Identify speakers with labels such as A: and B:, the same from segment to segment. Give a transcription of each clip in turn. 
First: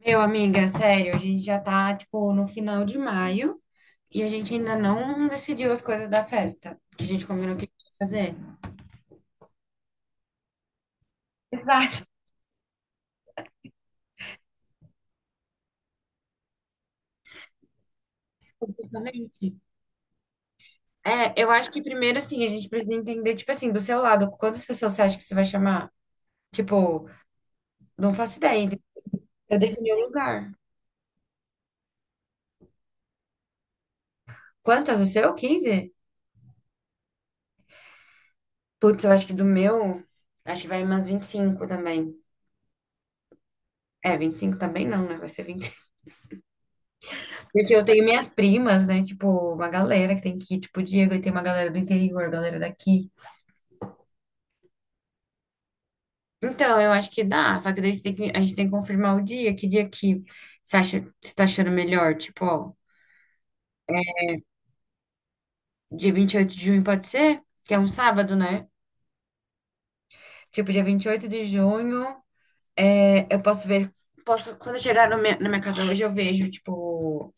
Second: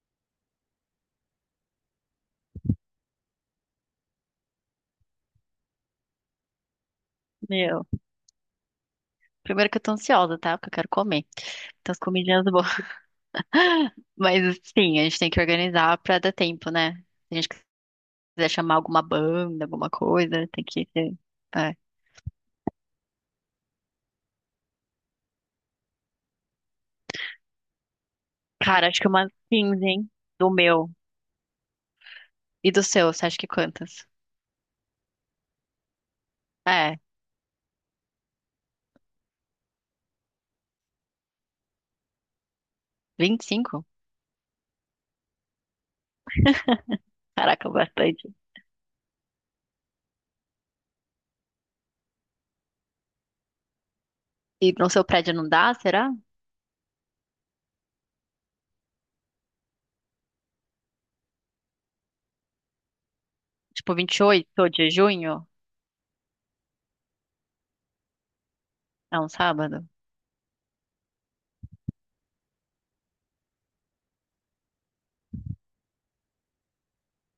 A: Meu, amiga, sério, a gente já tá, tipo, no final de maio e a gente ainda não decidiu as coisas da festa, que a gente combinou que a gente
B: Meu,
A: ia fazer.
B: primeiro que eu tô ansiosa, tá? Porque eu quero comer. Então, as
A: Exato.
B: comidinhas boas. Mas, sim, a gente tem que organizar pra dar tempo, né? Se a gente quiser chamar alguma
A: Justamente.
B: banda, alguma coisa, tem que ter.
A: É, eu acho
B: É.
A: que primeiro, assim, a gente precisa entender, tipo assim, do seu lado, quantas pessoas você acha que você vai chamar? Tipo, não faço ideia, entendeu?
B: Cara, acho que umas
A: Eu
B: 15,
A: defini o
B: hein? Do
A: lugar.
B: meu. E do seu, você acha que quantas?
A: Quantas? O seu? 15?
B: É,
A: Putz, eu acho que do meu, acho que vai umas 25 também.
B: vinte e cinco.
A: É, 25 também não, né? Vai ser.
B: Caraca,
A: Porque eu tenho minhas
B: bastante.
A: primas, né? Tipo, uma galera que tem que ir, tipo, o Diego, e tem uma galera do interior, galera daqui.
B: E no seu prédio não dá, será?
A: Então, eu acho que dá, só que daí a gente tem que confirmar o dia que você acha, você tá achando melhor, tipo, ó,
B: Tipo, 28 de junho?
A: dia 28 de junho pode ser? Que é um sábado, né?
B: É um sábado?
A: Tipo, dia 28 de junho, é, eu posso ver, posso, quando eu chegar no minha- na minha casa hoje, eu vejo, tipo,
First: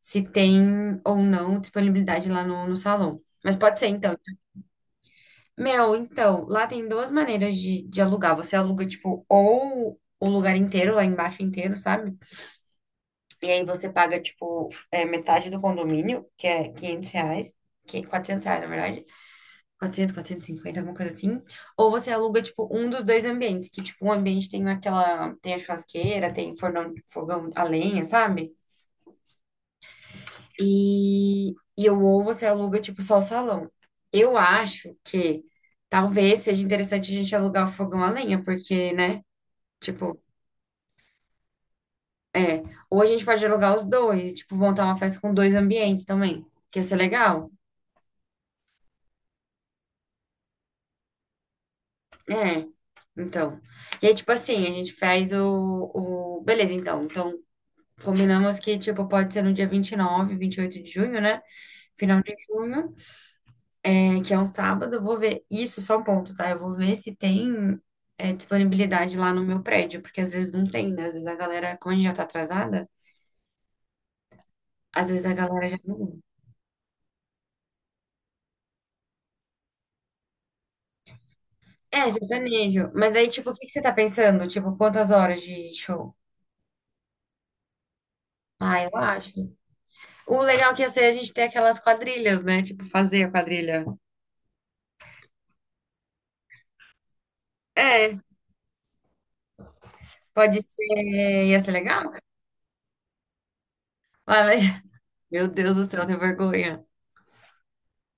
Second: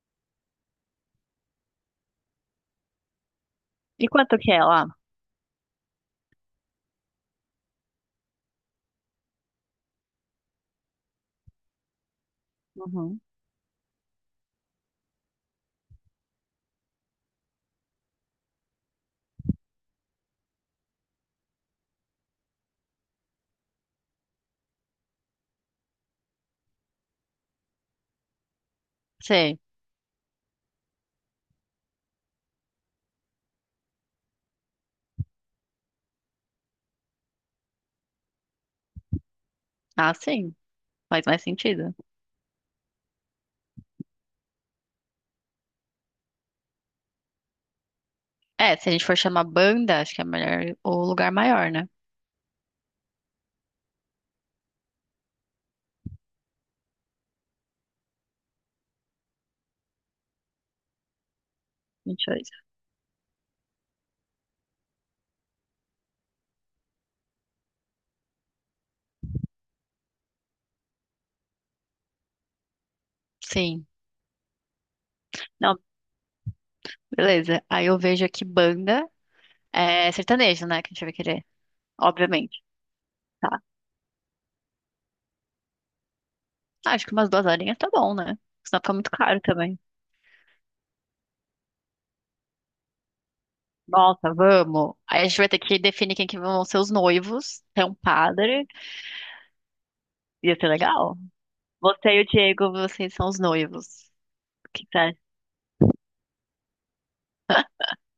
A: se tem ou não disponibilidade lá no salão. Mas pode ser,
B: E
A: então,
B: quanto que é lá?
A: Mel, então, lá tem duas maneiras de alugar. Você aluga, tipo, ou o lugar inteiro, lá embaixo inteiro, sabe?
B: Uhum.
A: E aí você paga, tipo, é, metade do condomínio, que é R$ 500, que, R$ 400, na verdade. Quatrocentos e cinquenta, alguma coisa assim. Ou você aluga, tipo, um dos dois ambientes, que, tipo, um ambiente tem aquela, tem a churrasqueira, tem fornão, fogão a lenha, sabe?
B: Sei.
A: E, e eu ou você aluga, tipo, só o salão. Eu acho que talvez seja interessante a gente alugar o fogão a lenha, porque, né?
B: Ah,
A: Tipo,
B: sim. Faz mais sentido.
A: é. Ou a gente pode alugar os dois, tipo, montar uma festa com dois ambientes também, que ia ser legal.
B: É, se a gente for chamar banda, acho que é melhor o lugar maior, né?
A: É. Então. E aí, tipo assim, a gente faz o... Beleza, então. Então, combinamos que, tipo, pode ser no dia 29, 28 de junho, né? Final de
B: 22.
A: junho. É que é um sábado, eu vou ver. Isso, é só um ponto, tá? Eu vou ver se tem, é, disponibilidade lá no meu prédio, porque às vezes não tem, né? Às vezes a galera, como a gente já tá atrasada,
B: Sim.
A: às vezes a galera já
B: Não,
A: não.
B: beleza. Aí eu vejo aqui banda é sertanejo, né? Que a gente vai querer,
A: É,
B: obviamente.
A: sertanejo. Mas aí, tipo, o
B: Tá.
A: que que você tá pensando? Tipo, quantas horas de show?
B: Ah, acho que umas duas horinhas tá bom, né? Senão
A: Ah, eu
B: fica muito
A: acho.
B: caro também.
A: O legal que ia ser a gente ter aquelas quadrilhas, né? Tipo, fazer a quadrilha.
B: Nossa, vamos. Aí a gente vai ter que definir quem que vão ser os noivos. Tem um
A: É,
B: padre. Ia
A: pode
B: ser legal.
A: ser. Ia ser
B: Você
A: legal?
B: e o Diego, vocês são os noivos.
A: Ah, mas...
B: O que tá?
A: Meu Deus do céu, eu tenho vergonha.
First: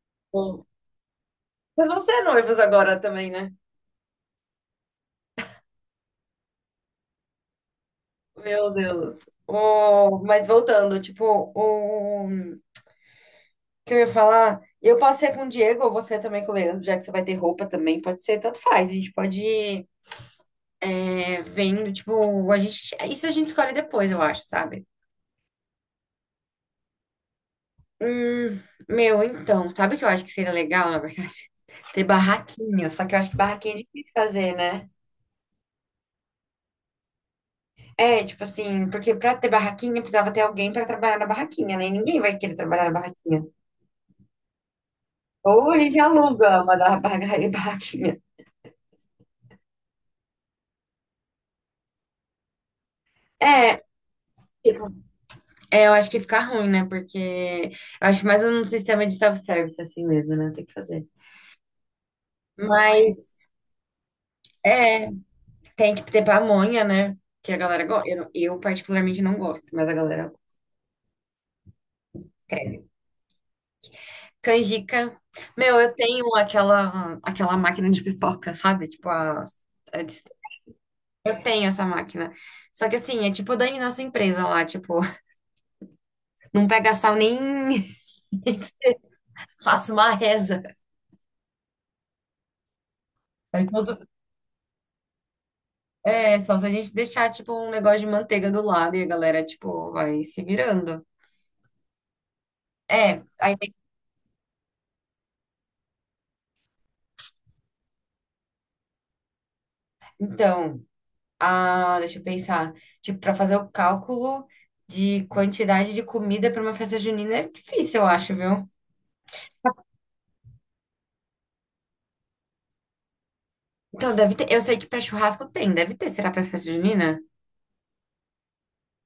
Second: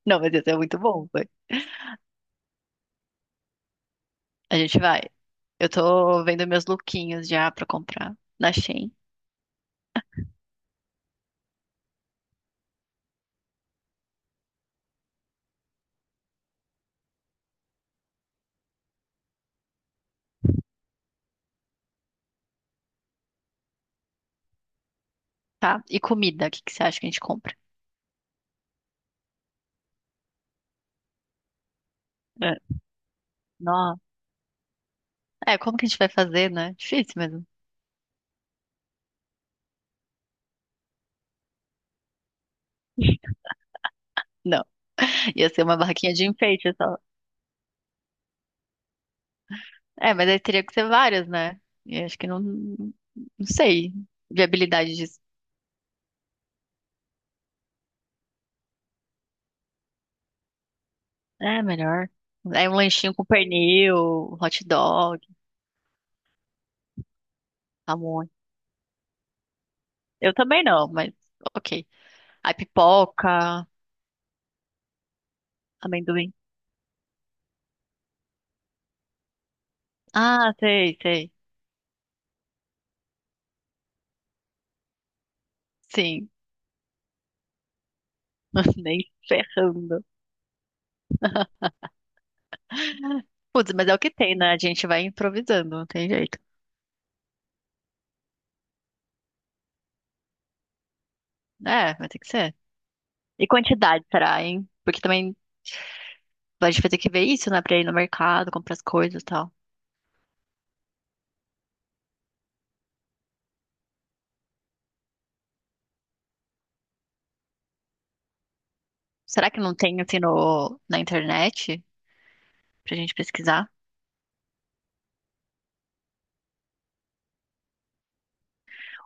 B: Não, mas ia ser
A: Bom,
B: muito bom. Vai.
A: mas vão ser noivos agora também, né?
B: A gente vai. Eu tô vendo meus lookinhos já pra comprar na
A: Meu
B: Shein.
A: Deus. O... Mas voltando, tipo, o que eu ia falar, eu posso ser com o Diego ou você também com o Leandro, já que você vai ter roupa também, pode ser, tanto faz. A gente pode, é, vendo, tipo, a gente... isso a gente escolhe depois, eu acho, sabe?
B: Tá? E comida, o que que você acha que a gente compra?
A: Hum, meu, então, sabe o que eu acho que seria legal, na verdade? Ter
B: É.
A: barraquinha, só que eu acho que barraquinha é
B: Nó.
A: difícil fazer, né?
B: É, como que a gente vai fazer, né? Difícil mesmo.
A: É, tipo assim, porque pra ter barraquinha precisava ter alguém pra trabalhar na barraquinha, né? E ninguém vai querer trabalhar na barraquinha.
B: Não. Ia ser
A: Ou
B: uma
A: a gente
B: barraquinha de
A: aluga
B: enfeite
A: uma da
B: só.
A: barraquinha.
B: É, mas aí teria que ser várias, né? E acho que não, não
A: É,
B: sei.
A: fica-
B: Viabilidade disso.
A: é, eu acho que fica ruim, né? Porque eu acho mais um sistema de self-service assim mesmo, né? Tem que fazer.
B: É, melhor. É um lanchinho com
A: Mas
B: pernil, hot
A: é,
B: dog,
A: tem que ter pamonha, né? Que a galera gosta.
B: pamonha.
A: Eu particularmente não gosto, mas a galera
B: Eu também não, mas ok. Aí
A: quer.
B: pipoca,
A: Canjica. Meu, eu
B: amendoim.
A: tenho aquela máquina de pipoca, sabe? Tipo a dist-
B: Ah, sei, sei.
A: eu tenho essa máquina. Só que assim, é tipo da nossa empresa lá, tipo,
B: Sim,
A: não pega sal nem
B: nem
A: faço
B: ferrando.
A: uma reza.
B: Putz, mas é o que tem, né? A gente vai improvisando, não tem jeito.
A: É, só se a gente deixar, tipo, um negócio de manteiga do lado e a galera, tipo, vai se virando.
B: É, vai ter que ser.
A: É,
B: E quantidade, será, hein? Porque também a gente vai ter que ver isso, né? Pra ir no mercado, comprar as coisas e tal.
A: então, ah, deixa eu pensar. Tipo, pra fazer o cálculo de quantidade de comida pra uma festa junina é difícil, eu acho, viu?
B: Será que não tem, assim, no, na internet pra gente pesquisar?
A: Então, deve ter. Eu sei que pra churrasco tem, deve ter. Será pra festa junina?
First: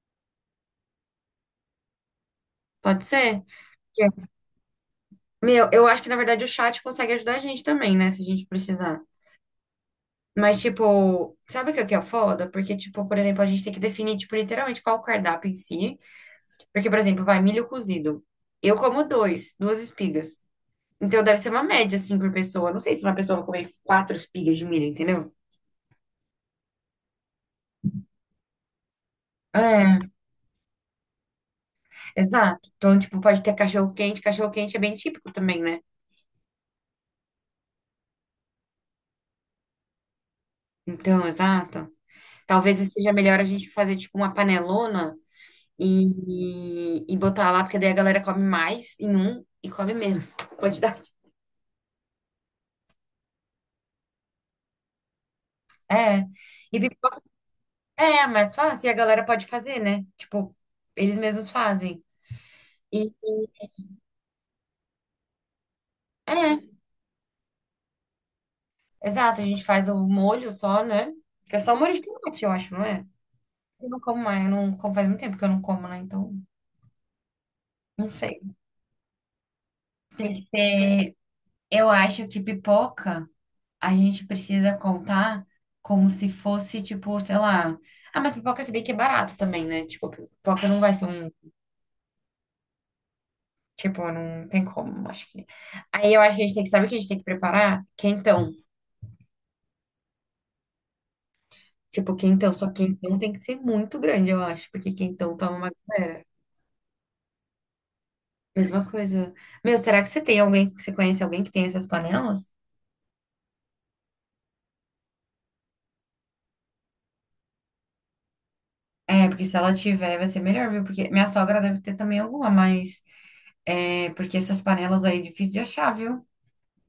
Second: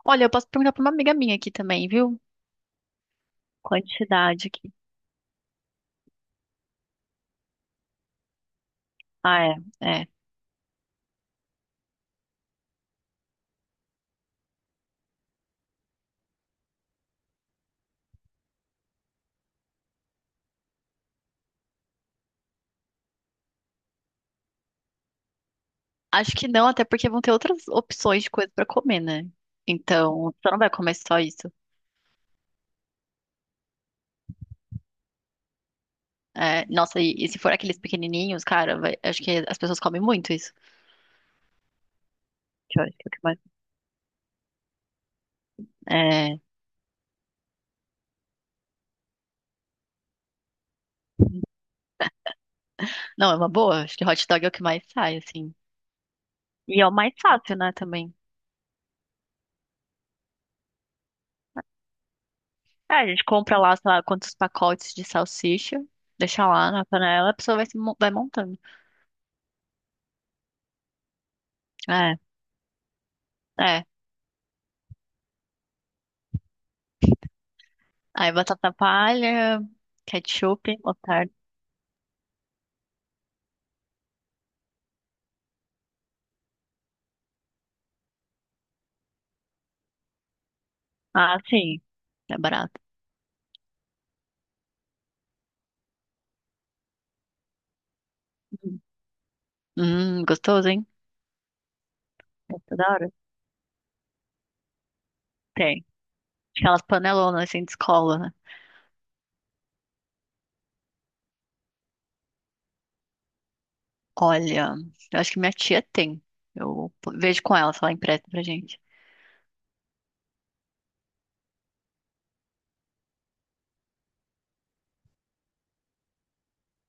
B: Olha, eu posso perguntar pra uma amiga minha aqui também, viu?
A: Pode ser? Que...
B: Quantidade aqui.
A: Meu, eu acho que na verdade o chat consegue ajudar a gente também, né? Se a gente precisar.
B: Ah, é, é.
A: Mas, tipo, sabe o que que é foda? Porque, tipo, por exemplo, a gente tem que definir, tipo, literalmente qual o cardápio em si. Porque, por exemplo, vai milho cozido. Eu como duas espigas. Então deve ser uma média, assim, por pessoa. Não sei se uma pessoa vai comer quatro espigas de milho, entendeu?
B: Acho que não, até porque vão ter outras opções de coisa pra comer, né?
A: É,
B: Então, você não vai comer só isso.
A: exato. Então, tipo, pode ter cachorro-quente. Cachorro-quente é bem típico também, né?
B: É, nossa, e se for aqueles pequenininhos, cara, acho que as pessoas comem muito isso.
A: Então, exato. Talvez
B: Que eu acho que é o
A: seja
B: que
A: melhor
B: mais...
A: a gente fazer, tipo, uma panelona
B: É,
A: e botar lá, porque daí a galera come mais em um e come menos quantidade.
B: não, é uma boa. Acho que hot dog é o que mais sai, assim.
A: É.
B: E
A: E
B: é o mais
A: pipoca
B: fácil, né, também.
A: é mais fácil e a galera pode fazer, né? Tipo, eles mesmos fazem.
B: É, a
A: E,
B: gente compra lá, sei lá, quantos pacotes de salsicha,
A: é,
B: deixa lá na panela, a pessoa vai, se mo- vai montando.
A: exato, a gente faz o molho só, né? Que é só molho de
B: É,
A: tomate, eu acho, não é?
B: é.
A: Eu não como mais, eu não como faz muito tempo que eu não como, né? Então, não
B: Aí
A: sei.
B: batata palha, ketchup,
A: É,
B: mostarda.
A: eu acho que pipoca a gente precisa contar como se fosse, tipo, sei lá. Ah, mas pipoca se bem que é barato também, né? Tipo, pipoca não vai ser um.
B: Ah, sim, é barato.
A: Tipo, não tem como, acho que. Aí eu acho que a gente tem que, sabe o que a gente tem que preparar? Quentão.
B: Uhum. Gostoso, hein?
A: Tipo, quentão, só
B: Gostoso
A: que
B: da hora.
A: quentão tem que ser muito grande, eu acho, porque quentão toma uma
B: Tem.
A: galera.
B: Aquelas panelonas assim de escola, né?
A: Mesma coisa. Meu, será que você tem alguém, você conhece alguém que tem essas panelas?
B: Olha, eu acho que minha tia tem. Eu vejo com ela se ela empresta pra gente.
A: É, porque se ela tiver, vai ser melhor, viu? Porque minha sogra deve ter também alguma, mas é porque essas panelas aí é difícil de achar, viu?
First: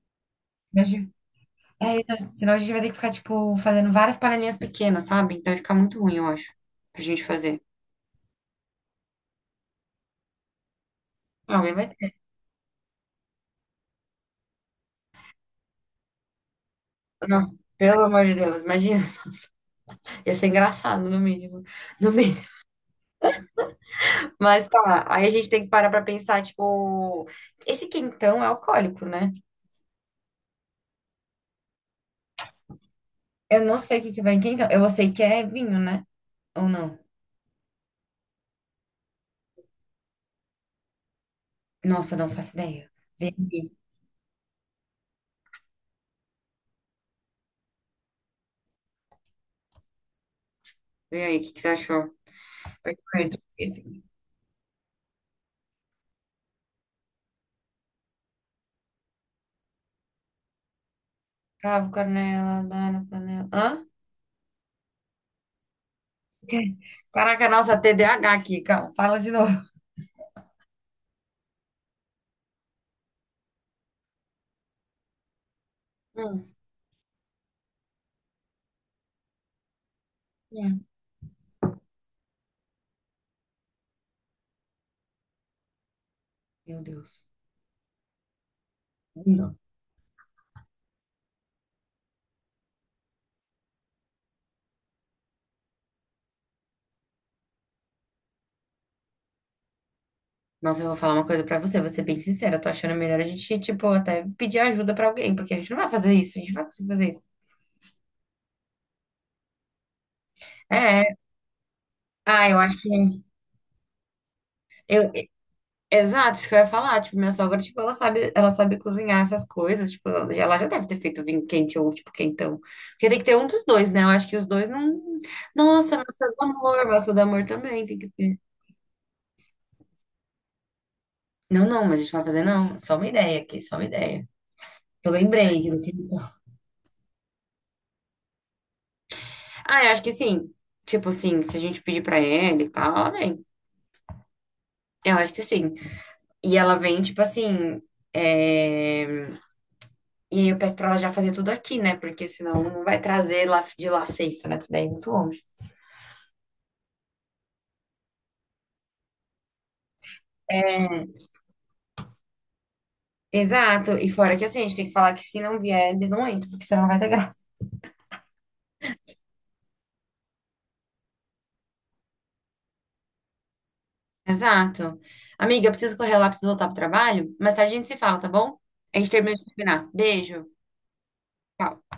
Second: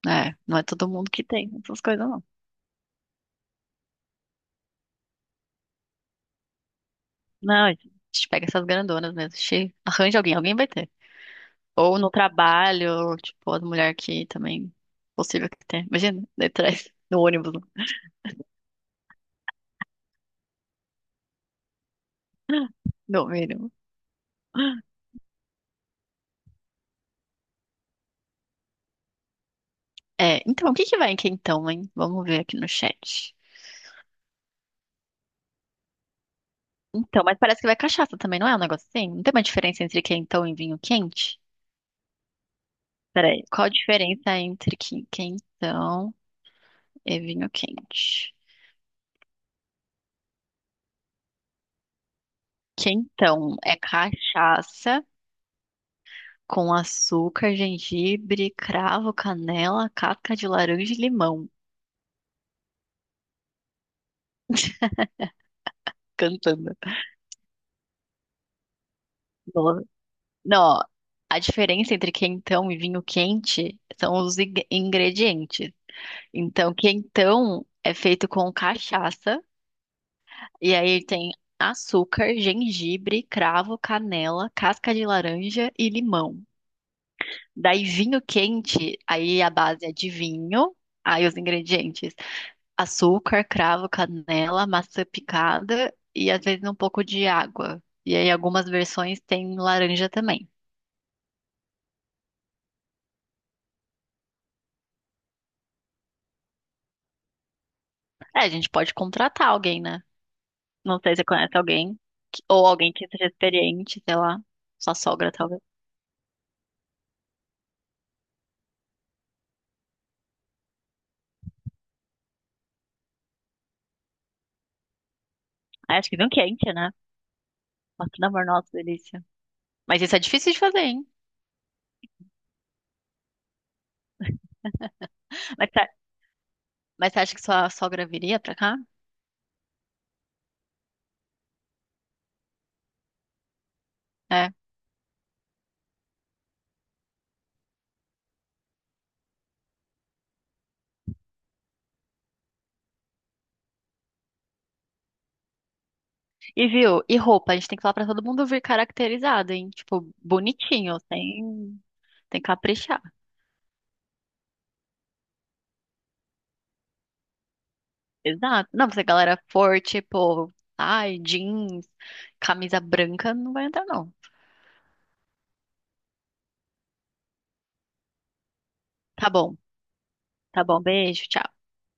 B: É, não é todo
A: Imagina.
B: mundo que tem essas
A: É,
B: coisas,
A: então,
B: não.
A: senão a gente vai ter que ficar, tipo, fazendo várias panelinhas pequenas, sabe? Então vai ficar muito ruim, eu acho, pra gente fazer.
B: Não, a gente pega essas grandonas mesmo. Arranja alguém, alguém vai ter.
A: Alguém vai
B: Ou no
A: ter.
B: trabalho, tipo, as mulheres que também. Possível que tenha. Imagina, daí atrás, no
A: Nossa,
B: ônibus,
A: pelo amor de Deus, imagina só. Ia ser engraçado, no mínimo. No mínimo.
B: no mínimo.
A: Mas tá, aí a gente tem que parar pra pensar, tipo, esse quentão é alcoólico, né?
B: É, então, o que que vai em quentão, hein? Vamos ver aqui no chat.
A: Eu não sei o que que vai em quem, então. Eu sei que é vinho, né? Ou não?
B: Então, mas parece que vai cachaça também, não é um negócio assim? Não tem uma diferença entre quentão e vinho quente?
A: Nossa, não faço ideia. Vem
B: Peraí, qual a
A: aqui.
B: diferença entre quentão e vinho quente?
A: Vem aí, o que que você achou? Perfeito.
B: Quentão é
A: Esse.
B: cachaça com açúcar, gengibre, cravo, canela, casca de laranja e limão.
A: Cravo, canela, dá na panela. Hã? O quê?
B: Cantando.
A: Caraca, nossa, TDAH aqui, calma. Fala de novo.
B: Não, a diferença entre quentão e vinho quente são os ingredientes.
A: Hum,
B: Então, quentão é feito com cachaça, e
A: hum.
B: aí tem açúcar, gengibre, cravo, canela, casca de laranja e limão.
A: Meu Deus.
B: Daí, vinho quente, aí a
A: Não.
B: base é de vinho, aí os ingredientes: açúcar, cravo, canela, maçã picada e às vezes um pouco de água. E aí, algumas versões têm laranja também.
A: Nossa, eu vou falar uma coisa pra você, vou ser bem sincera. Eu tô achando melhor a gente, tipo, até pedir ajuda pra alguém, porque a gente não vai fazer isso, a gente não vai conseguir fazer isso.
B: É, a gente pode contratar alguém, né? Não
A: É,
B: sei
A: é.
B: se você conhece alguém,
A: Ah, eu
B: ou
A: acho que.
B: alguém que seja experiente, sei lá. Sua sogra, talvez.
A: Exato, isso que eu ia falar. Tipo, minha sogra, tipo, ela sabe cozinhar essas coisas. Tipo, ela já deve ter feito vinho quente ou, tipo, quentão. Porque tem que ter um dos dois, né? Eu acho que os dois não. Nossa,
B: Ah, acho que vinho quente, né?
A: maçã do amor também tem que
B: Nossa, pelo
A: ter.
B: amor, nossa, delícia. Mas isso é difícil de fazer, hein?
A: Não, não, mas a gente não vai fazer, não. Só uma ideia aqui, só uma ideia. Eu lembrei
B: Mas,
A: do
B: tá-
A: que.
B: mas você acha que sua sogra viria pra cá?
A: Ah, eu acho que sim. Tipo assim, se a gente pedir pra ele e tal, ela vem.
B: É.
A: Eu acho que sim. E ela vem, tipo assim. É, e aí eu peço pra ela já fazer tudo aqui, né? Porque senão não vai trazer lá de lá feito, né? Porque daí é muito longe.
B: E viu? E roupa? A gente tem que falar pra todo mundo vir caracterizado, hein? Tipo, bonitinho, sem, caprichar.
A: Exato. E fora que assim, a gente tem que falar que se não vier, eles não entram, porque senão não vai ter graça.
B: Exato. Não, se a galera for, tipo, ai, jeans, camisa branca, não vai entrar, não.
A: Exato. Amiga, eu preciso correr lá, preciso voltar pro trabalho. Mais tarde a gente se fala, tá bom? A gente
B: Tá
A: termina de
B: bom,
A: combinar. Beijo.
B: tá bom, beijo, tchau.
A: Tchau.